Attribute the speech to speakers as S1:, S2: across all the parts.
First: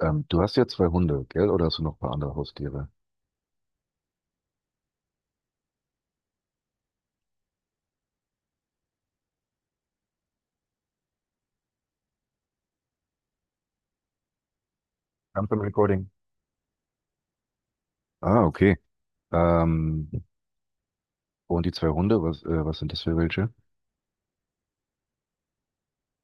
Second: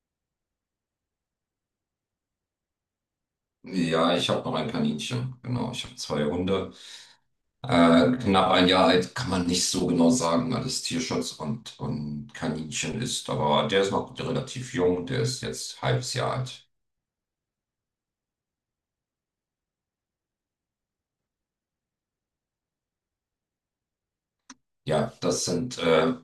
S1: Du hast ja zwei Hunde, gell? Oder hast du noch ein paar andere Haustiere?
S2: Ja, ich habe noch ein Kaninchen. Genau, ich habe zwei Hunde. Knapp ein Jahr alt kann man nicht so genau sagen, weil es Tierschutz und Kaninchen ist. Aber der ist noch relativ jung. Der ist
S1: Jump im from
S2: jetzt
S1: Recording.
S2: halbes Jahr alt.
S1: Ah, okay. Ähm, und die zwei Hunde, was sind das für welche?
S2: Ja, das sind,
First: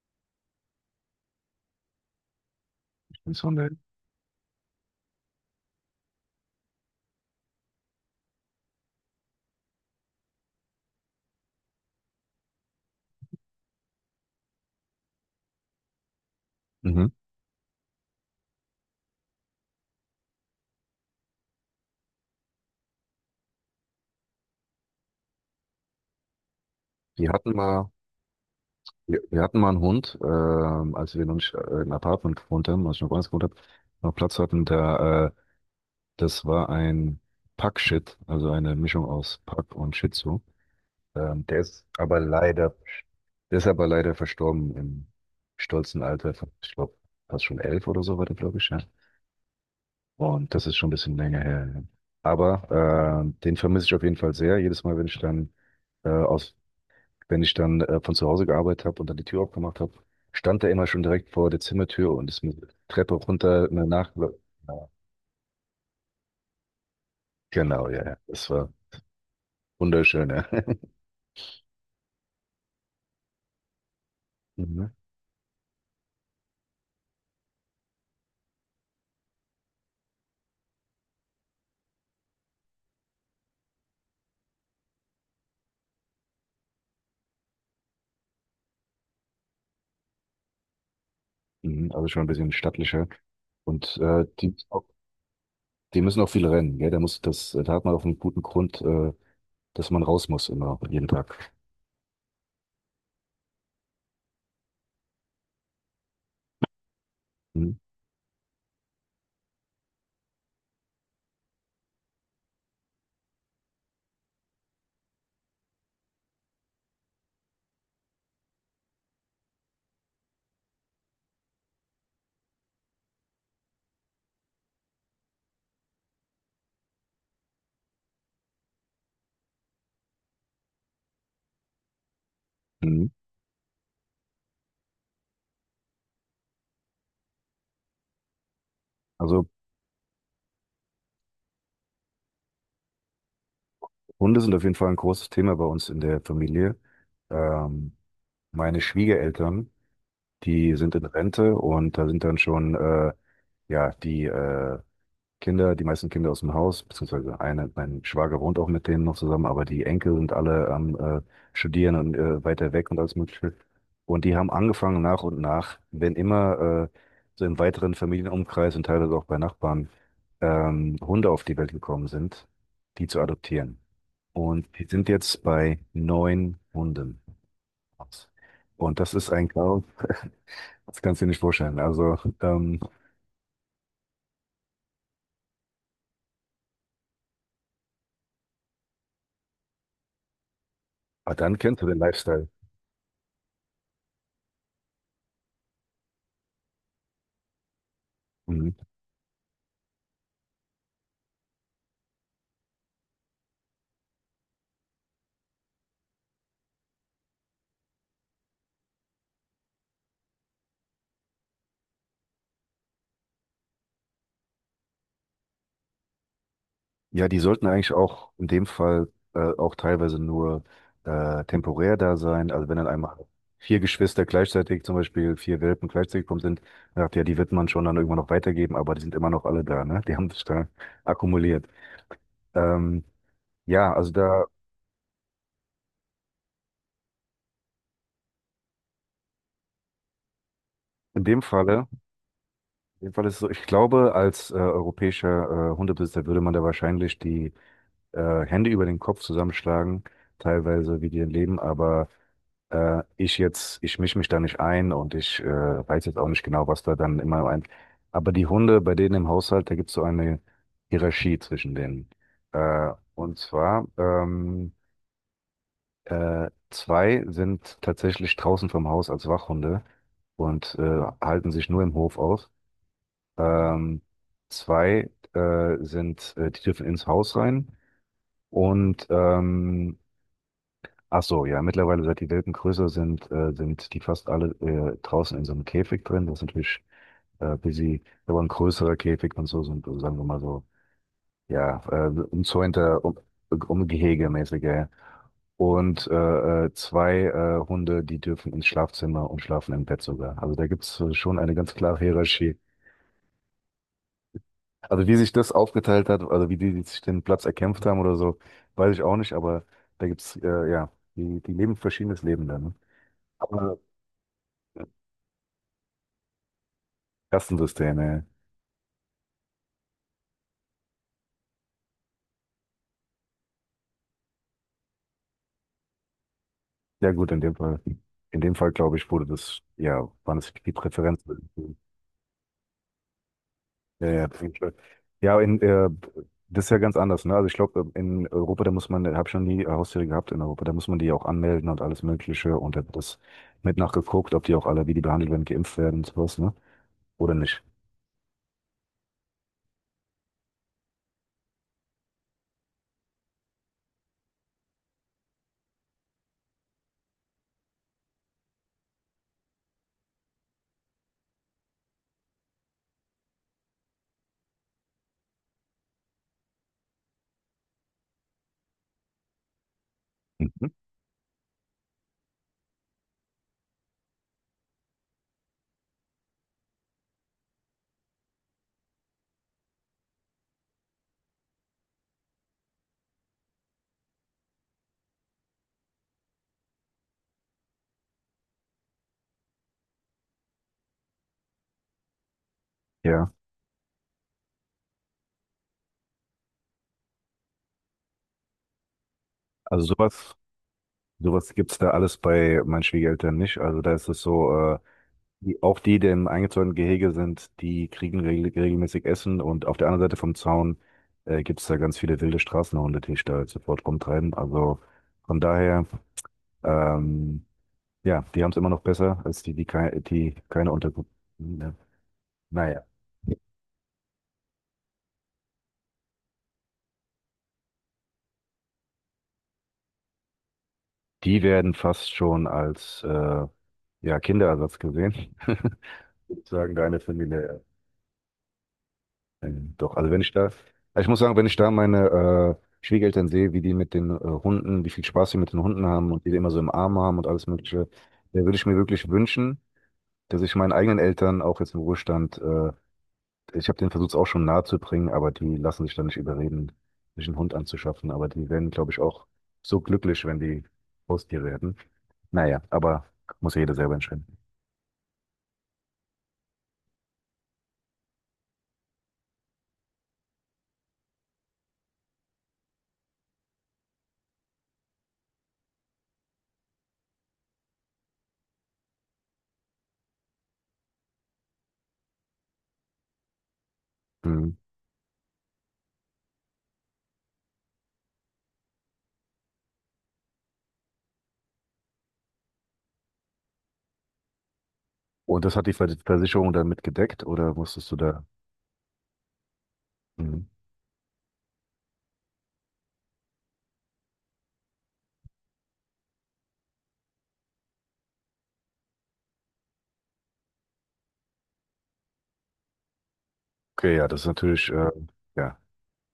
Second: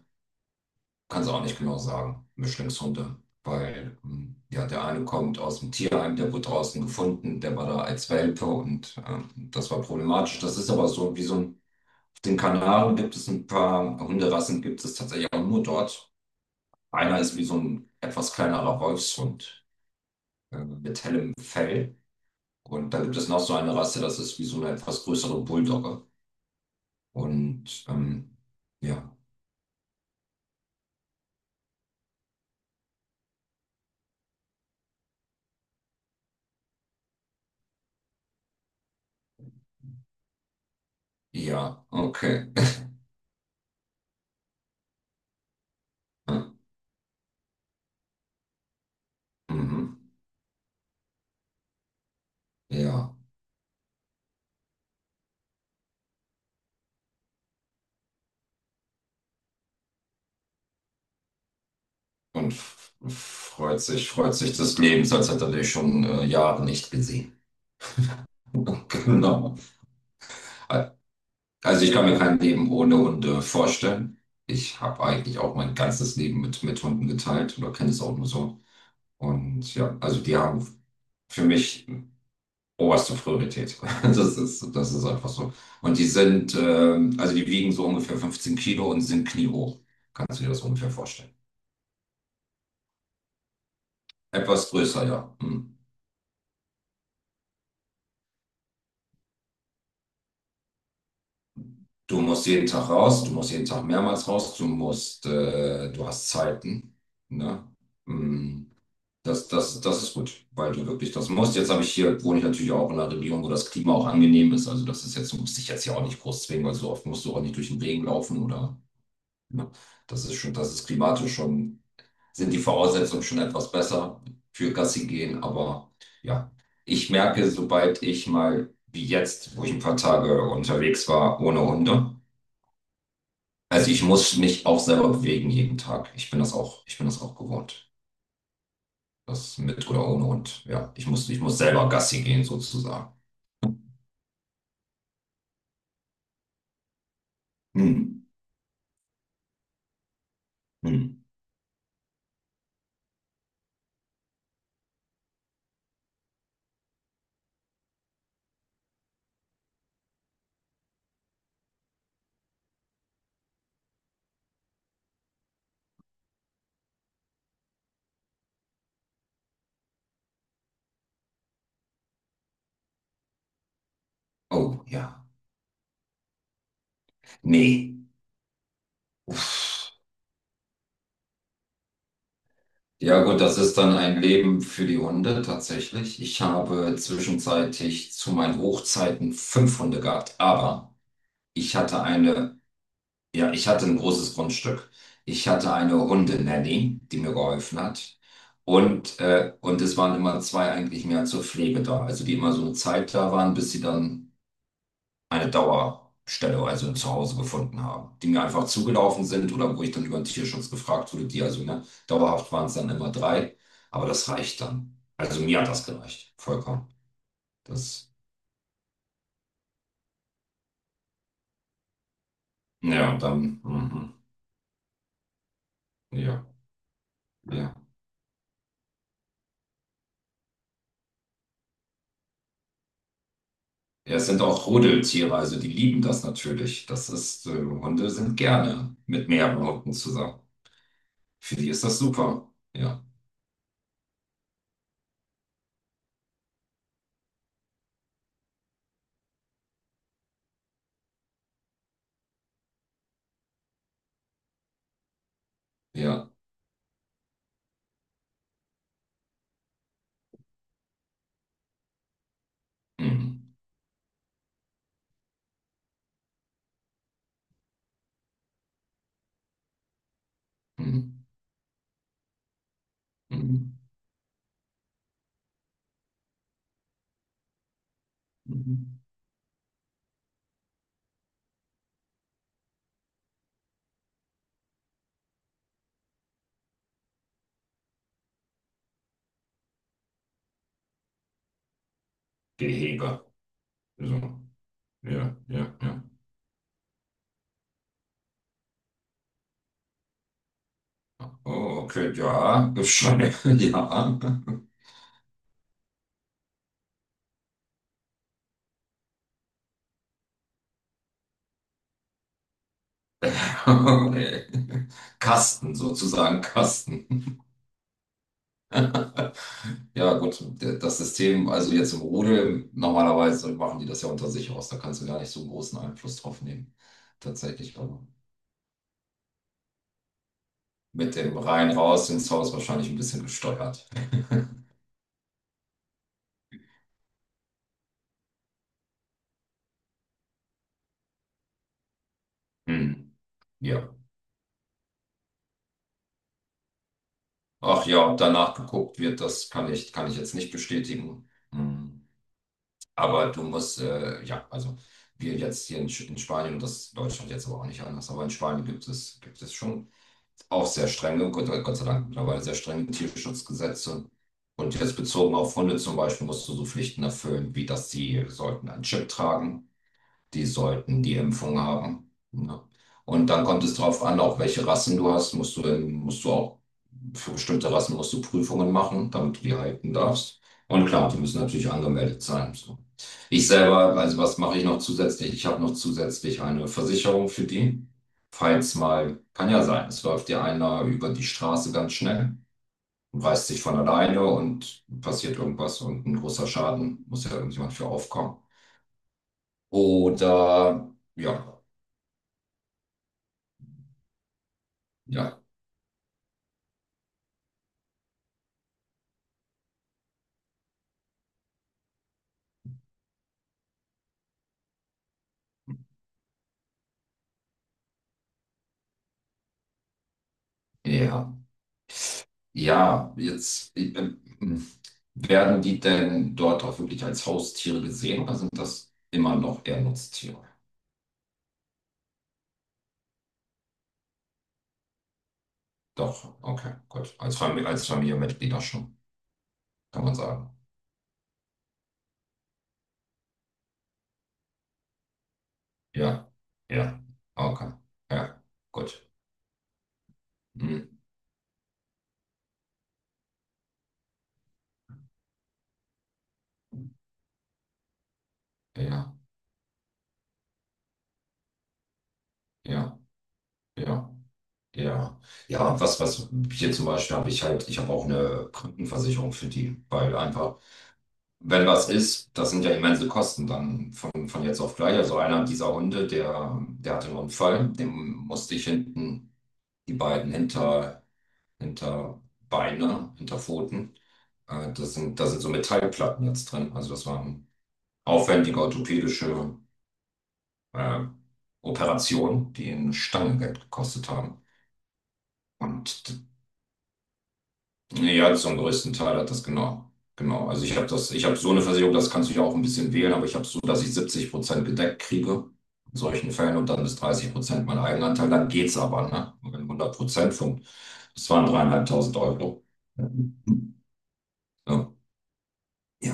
S2: kann es auch nicht genau sagen, Mischlingshunde.
S1: Stimmt's.
S2: Weil, ja, der eine kommt aus dem Tierheim, der wurde draußen gefunden, der war da als Welpe und das war problematisch. Das ist aber so wie so ein. Den Kanaren gibt es ein paar Hunderassen, gibt es tatsächlich auch nur dort.
S1: Mhm.
S2: Einer ist wie so ein etwas kleinerer Wolfshund mit hellem Fell. Und da gibt es noch so eine Rasse, das ist wie so eine etwas größere Bulldogge.
S1: Wir hatten
S2: Und
S1: mal,
S2: ja,
S1: wir hatten mal einen Hund, als wir noch nicht im Apartment gewohnt haben, als ich noch woanders gewohnt habe, noch Platz hatten, da, das war ein Pack-Shit, also eine Mischung aus Pack und Shih Tzu. Ähm, der
S2: ja,
S1: ist aber
S2: okay.
S1: leider, der ist aber leider verstorben im stolzen Alter von,
S2: Ja,
S1: ich glaube, fast schon 11 oder so war der, glaube ich, ja.
S2: mhm.
S1: Und das ist schon ein bisschen länger her. Ja.
S2: Ja,
S1: Aber den vermisse ich auf jeden Fall sehr. Jedes Mal, wenn ich dann äh, aus, von zu Hause gearbeitet habe und dann die Tür aufgemacht habe, stand er immer schon direkt vor der Zimmertür und ist
S2: und
S1: mit der Treppe runter eine nach. Ja.
S2: freut sich des Lebens, als hätte er dich schon Jahre nicht gesehen.
S1: Genau, ja, ja. Das war
S2: Genau.
S1: wunderschön, ja.
S2: Also ich kann mir kein Leben ohne Hunde vorstellen. Ich
S1: Mhm.
S2: habe eigentlich auch mein ganzes Leben mit Hunden geteilt oder kenne es auch nur so. Und ja, also die haben für mich oberste Priorität. Das ist einfach so. Und die sind, also die wiegen so ungefähr 15 Kilo und sind kniehoch. Kannst du dir das ungefähr vorstellen?
S1: Mhm. Also schon ein bisschen stattlicher. Und die,
S2: Etwas größer, ja. Hm.
S1: die müssen auch viel rennen, gell? Da muss das, da hat man auch einen guten Grund, dass man raus muss immer jeden Tag.
S2: Du musst jeden Tag raus, du musst jeden Tag mehrmals raus, du musst, du hast Zeiten, ne?
S1: Mhm.
S2: Hm. Das ist gut, weil du wirklich das musst. Jetzt habe ich hier, wohne ich natürlich auch in einer Region, wo das Klima auch angenehm ist. Also das ist jetzt, du musst dich jetzt hier auch nicht groß zwingen, weil so oft musst du auch nicht durch den Regen laufen oder? Ne? Das ist klimatisch schon, sind die Voraussetzungen schon etwas besser für Gassi gehen. Aber ja, ich merke, sobald ich mal, wie jetzt, wo ich ein paar Tage unterwegs war, ohne Hunde,
S1: Mhm.
S2: also ich muss mich auch selber bewegen jeden Tag. Ich bin das auch gewohnt.
S1: Also
S2: Das mit oder ohne Hund. Ja, ich muss selber Gassi gehen sozusagen.
S1: Hunde sind auf jeden Fall ein großes Thema bei uns in der Familie. Ähm,
S2: Hm.
S1: Meine Schwiegereltern, die sind in
S2: Hm.
S1: Rente und da sind dann schon ja die meisten Kinder aus dem Haus, beziehungsweise eine, mein Schwager wohnt auch mit denen noch zusammen, aber die Enkel sind alle am Studieren und weiter weg und alles Mögliche. Und die haben angefangen nach und nach, wenn immer so im weiteren Familienumkreis und teilweise auch bei Nachbarn Hunde auf die Welt gekommen sind, die zu adoptieren. Und
S2: Oh,
S1: die sind
S2: ja.
S1: jetzt bei neun Hunden.
S2: Nee.
S1: Und das ist ein Chaos,
S2: Uff.
S1: das kannst du dir nicht vorstellen. Also,
S2: Ja gut, das ist dann ein Leben für die Hunde tatsächlich. Ich habe zwischenzeitlich zu meinen Hochzeiten fünf Hunde gehabt, aber
S1: aber dann
S2: ich
S1: kennst du den
S2: hatte
S1: Lifestyle.
S2: eine, ja, ich hatte ein großes Grundstück. Ich hatte eine Hundenanny, die mir geholfen hat.
S1: Mhm.
S2: Und es waren immer zwei eigentlich mehr zur Pflege da, also die immer so eine Zeit da waren, bis sie dann eine Dauerstelle, also ein Zuhause gefunden haben, die mir einfach zugelaufen sind oder wo ich dann über den Tierschutz gefragt wurde, die also, ne, dauerhaft waren es dann immer drei, aber das reicht dann. Also mir hat das gereicht, vollkommen.
S1: Ja, die sollten eigentlich
S2: Das,
S1: auch in dem Fall auch teilweise nur temporär da sein. Also wenn dann
S2: ja,
S1: einmal
S2: und dann,
S1: vier
S2: mhm,
S1: Geschwister gleichzeitig, zum Beispiel vier Welpen gleichzeitig gekommen
S2: ja,
S1: sind, dann sagt ja, die wird man
S2: ja.
S1: schon dann irgendwann noch weitergeben, aber die sind immer noch alle da, ne? Die haben sich da akkumuliert. Ähm, ja, also
S2: Ja, es sind
S1: da
S2: auch Rudeltiere, also die lieben das natürlich. Das ist, Hunde sind gerne mit mehreren Hunden zusammen.
S1: in dem
S2: Für die ist
S1: Falle,
S2: das super. Ja,
S1: in dem Fall ist es so, ich glaube, als europäischer Hundebesitzer würde man da wahrscheinlich die Hände über den Kopf zusammenschlagen, teilweise wie die leben, aber ich mische mich da nicht ein und ich weiß jetzt auch
S2: ja.
S1: nicht genau, was da dann immer ein. Aber die Hunde bei denen im Haushalt, da gibt es so eine Hierarchie zwischen denen. Und
S2: Mhm.
S1: zwar, zwei sind tatsächlich draußen vom Haus als Wachhunde und
S2: Mhm.
S1: halten sich nur im Hof auf.
S2: Mhm.
S1: Ähm, Zwei sind, die dürfen ins Haus rein.
S2: Mhm.
S1: Und ach so, ja, mittlerweile, seit die Welpen größer sind, sind die fast alle draußen in so einem Käfig drin. Das ist natürlich busy, aber ein größerer Käfig und so, so ein, sagen wir mal so, ja, umzäunter,
S2: Gehege.
S1: Umgehege
S2: So.
S1: mäßiger.
S2: Ja, ja, ja.
S1: Und zwei Hunde, die dürfen ins Schlafzimmer und schlafen im Bett sogar. Also da gibt's schon eine ganz
S2: Oh,
S1: klare
S2: okay,
S1: Hierarchie.
S2: ja, ist schon, ja.
S1: Also wie sich das aufgeteilt hat, also wie die sich den Platz erkämpft haben oder so, weiß ich auch nicht, aber da gibt's ja, die, die leben ein verschiedenes Leben dann. Ne?
S2: Okay. Kasten, sozusagen Kasten.
S1: Kastensysteme.
S2: Ja, gut, das System, also jetzt im Rudel, normalerweise machen die das ja unter sich aus, da kannst du gar nicht so einen großen Einfluss drauf nehmen.
S1: Ja gut,
S2: Tatsächlich, aber
S1: In dem Fall glaube ich, wurde das, ja, waren es die
S2: mit dem
S1: Präferenzen.
S2: rein raus ins Haus wahrscheinlich ein bisschen gesteuert.
S1: Ja, ja, auf jeden Fall. Ja, das ist ja ganz anders, ne? Also ich glaube, in Europa, da muss man, ich habe schon die Haustiere gehabt in Europa, da muss man die auch anmelden und alles Mögliche und da wird
S2: Hm.
S1: das mit
S2: Ja.
S1: nachgeguckt, ob die auch alle, wie die behandelt werden, geimpft werden und sowas, ne? Oder nicht.
S2: Ach ja, ob danach geguckt wird, das kann ich jetzt nicht bestätigen. Hm. Aber du musst, ja, also wir jetzt hier in, in Spanien und das ist Deutschland jetzt aber auch nicht anders, aber in Spanien gibt es schon auch sehr strenge, Gott, Gott sei Dank mittlerweile sehr strenge Tierschutzgesetze. Und jetzt bezogen auf Hunde zum Beispiel musst du so Pflichten erfüllen, wie dass sie sollten einen Chip tragen, die
S1: Mhm.
S2: sollten die Impfung haben. Ne? Und dann kommt es drauf an, auch welche Rassen du hast, musst du auch für bestimmte Rassen musst du Prüfungen machen, damit du die halten darfst. Und klar, die müssen natürlich angemeldet sein. So. Ich selber, also was mache ich noch zusätzlich? Ich habe noch zusätzlich eine Versicherung für die. Falls mal, kann ja sein, es läuft dir einer über die Straße ganz schnell und
S1: Ja,
S2: reißt sich von alleine und passiert irgendwas und ein großer Schaden, muss ja irgendjemand für aufkommen.
S1: also sowas,
S2: Oder
S1: sowas
S2: ja.
S1: gibt's da alles bei meinen Schwiegereltern nicht. Also da ist es so.
S2: Ja,
S1: Die, auch die, die im eingezäunten Gehege sind, die kriegen regelmäßig Essen und auf der anderen Seite vom Zaun gibt es da ganz viele wilde Straßenhunde, die sich da sofort rumtreiben. Also von daher, ähm, ja, die haben es immer noch besser als die, die, kei die keine
S2: ja,
S1: Unterkunft.
S2: ja.
S1: Ne? Naja,
S2: Ja, jetzt werden die denn dort auch wirklich als Haustiere gesehen oder sind das immer noch eher Nutztiere?
S1: die werden fast schon als ja, Kinderersatz gesehen,
S2: Doch,
S1: sagen
S2: okay,
S1: deine
S2: gut. Als
S1: Familie. Ja.
S2: Familie, als Familienmitglieder schon,
S1: Doch,
S2: kann
S1: also
S2: man
S1: wenn ich da,
S2: sagen.
S1: also ich muss sagen, wenn ich da meine Schwiegereltern sehe, wie die mit den Hunden, wie viel Spaß sie mit den Hunden
S2: Ja,
S1: haben und die, die immer so im Arm
S2: ja,
S1: haben und alles
S2: okay,
S1: Mögliche, da
S2: ja,
S1: würde ich mir wirklich
S2: gut.
S1: wünschen, dass ich meinen
S2: Hm,
S1: eigenen Eltern auch jetzt im Ruhestand, ich habe den Versuch auch schon nahe zu bringen, aber die lassen sich da nicht überreden, sich einen Hund anzuschaffen. Aber die werden, glaube ich,
S2: ja,
S1: auch so glücklich, wenn die Haustier werden. Naja,
S2: ja,
S1: aber muss ja jeder selber
S2: ja,
S1: entscheiden.
S2: ja. Ja, was, was hier zum Beispiel habe ich halt, ich habe auch eine Krankenversicherung für die, weil einfach. Wenn was ist, das sind ja immense Kosten dann von jetzt auf gleich. Also einer dieser Hunde, der, der hatte einen Unfall, dem musste ich hinten die beiden hinter, hinter Beine, hinter Pfoten.
S1: Mhm.
S2: Das sind, da sind so Metallplatten jetzt drin. Also das war eine aufwendige orthopädische äh, Operation, die eine Stange Geld gekostet haben.
S1: Und das hat die
S2: Und
S1: Versicherung dann mitgedeckt oder musstest du
S2: nee.
S1: da?
S2: Ja, zum größten Teil hat das, genau.
S1: Mhm.
S2: Genau. Also ich habe das, ich habe so eine Versicherung, das kannst du ja auch ein bisschen wählen, aber ich habe so, dass ich 70 Prozent gedeckt kriege in solchen Fällen und dann bis 30 Prozent mein Eigenanteil, dann geht's aber, ne? Wenn hundert Prozent von, das waren dreieinhalbtausend Euro.
S1: Okay, ja, das ist natürlich,
S2: Ja,
S1: ja,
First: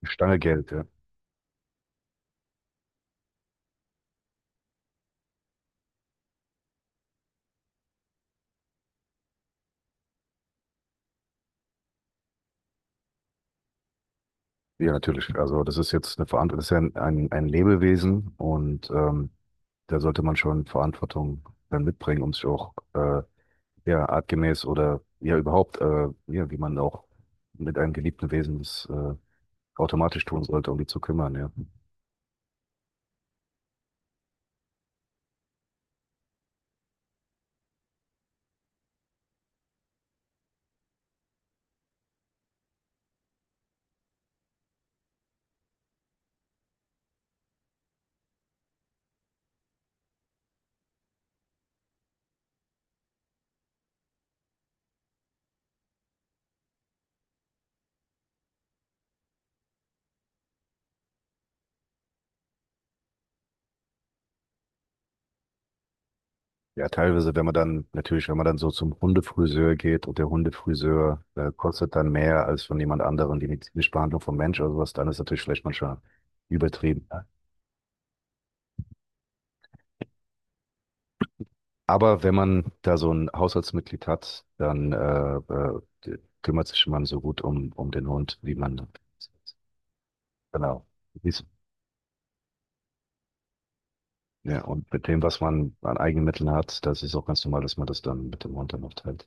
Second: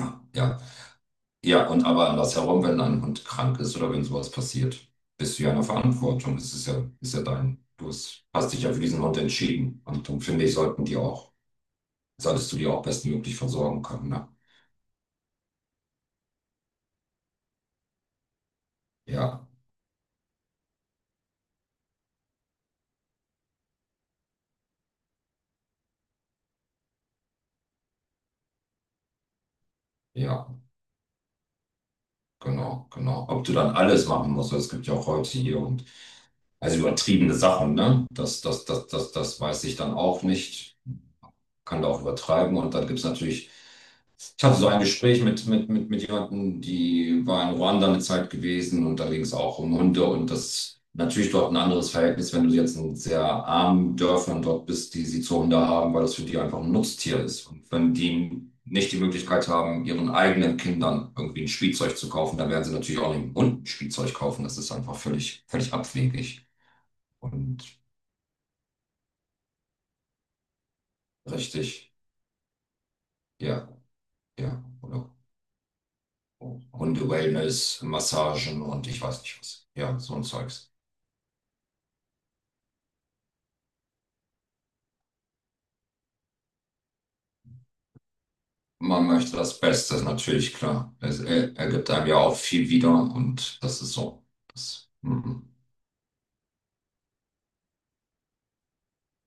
S1: eine Stange
S2: ja.
S1: Geld, ja.
S2: Ja, und aber andersherum, wenn ein Hund krank ist oder wenn sowas passiert, bist du ja in der Verantwortung. Es ist ja dein, du hast dich ja für diesen Hund entschieden. Und dann finde ich, sollten die auch, solltest du die auch bestmöglich versorgen können, ne?
S1: Ja, natürlich. Also das ist jetzt eine Verantwortung, das ist ja ein Lebewesen und
S2: Ja,
S1: da sollte man schon Verantwortung dann mitbringen, um sich auch ja, artgemäß oder ja überhaupt, ja, wie man auch mit einem geliebten Wesen das automatisch tun
S2: ja,
S1: sollte, um die zu kümmern, ja.
S2: genau, genau. Ob du dann alles machen musst, es gibt ja auch heute hier und also übertriebene Sachen, ne? Das weiß ich dann auch nicht, kann da auch übertreiben. Und dann gibt es natürlich. Ich hatte so ein Gespräch mit jemandem, die war in Ruanda eine Zeit gewesen und da ging es auch um Hunde und das ist natürlich dort ein anderes Verhältnis, wenn du jetzt in sehr armen Dörfern dort bist, die sie zu Hunde haben, weil das für die einfach ein Nutztier ist. Und wenn die nicht die Möglichkeit haben, ihren eigenen Kindern irgendwie ein Spielzeug zu kaufen, dann werden sie natürlich auch nicht einen Hund ein Spielzeug kaufen. Das ist einfach völlig, völlig abwegig
S1: Ja, teilweise, wenn man
S2: und
S1: dann, natürlich, wenn man dann so zum Hundefriseur geht und der Hundefriseur
S2: richtig.
S1: kostet dann mehr als von jemand anderem die
S2: Ja,
S1: medizinische Behandlung vom Mensch
S2: ja.
S1: oder sowas, dann
S2: Oder
S1: ist natürlich vielleicht manchmal übertrieben.
S2: Hunde-Wellness, Massagen und ich weiß nicht was. Ja, so ein Zeugs.
S1: Aber wenn man da so ein Haushaltsmitglied hat, dann kümmert sich man so gut um den Hund, wie man
S2: Man möchte das Beste, ist natürlich
S1: genau.
S2: klar. Es
S1: Ist-
S2: ergibt einem ja auch viel wieder und das ist so.
S1: Ja,
S2: Das,
S1: und mit dem, was
S2: mhm.
S1: man an eigenen Mitteln hat, das ist auch ganz normal, dass man das dann mit dem Hund dann auch teilt.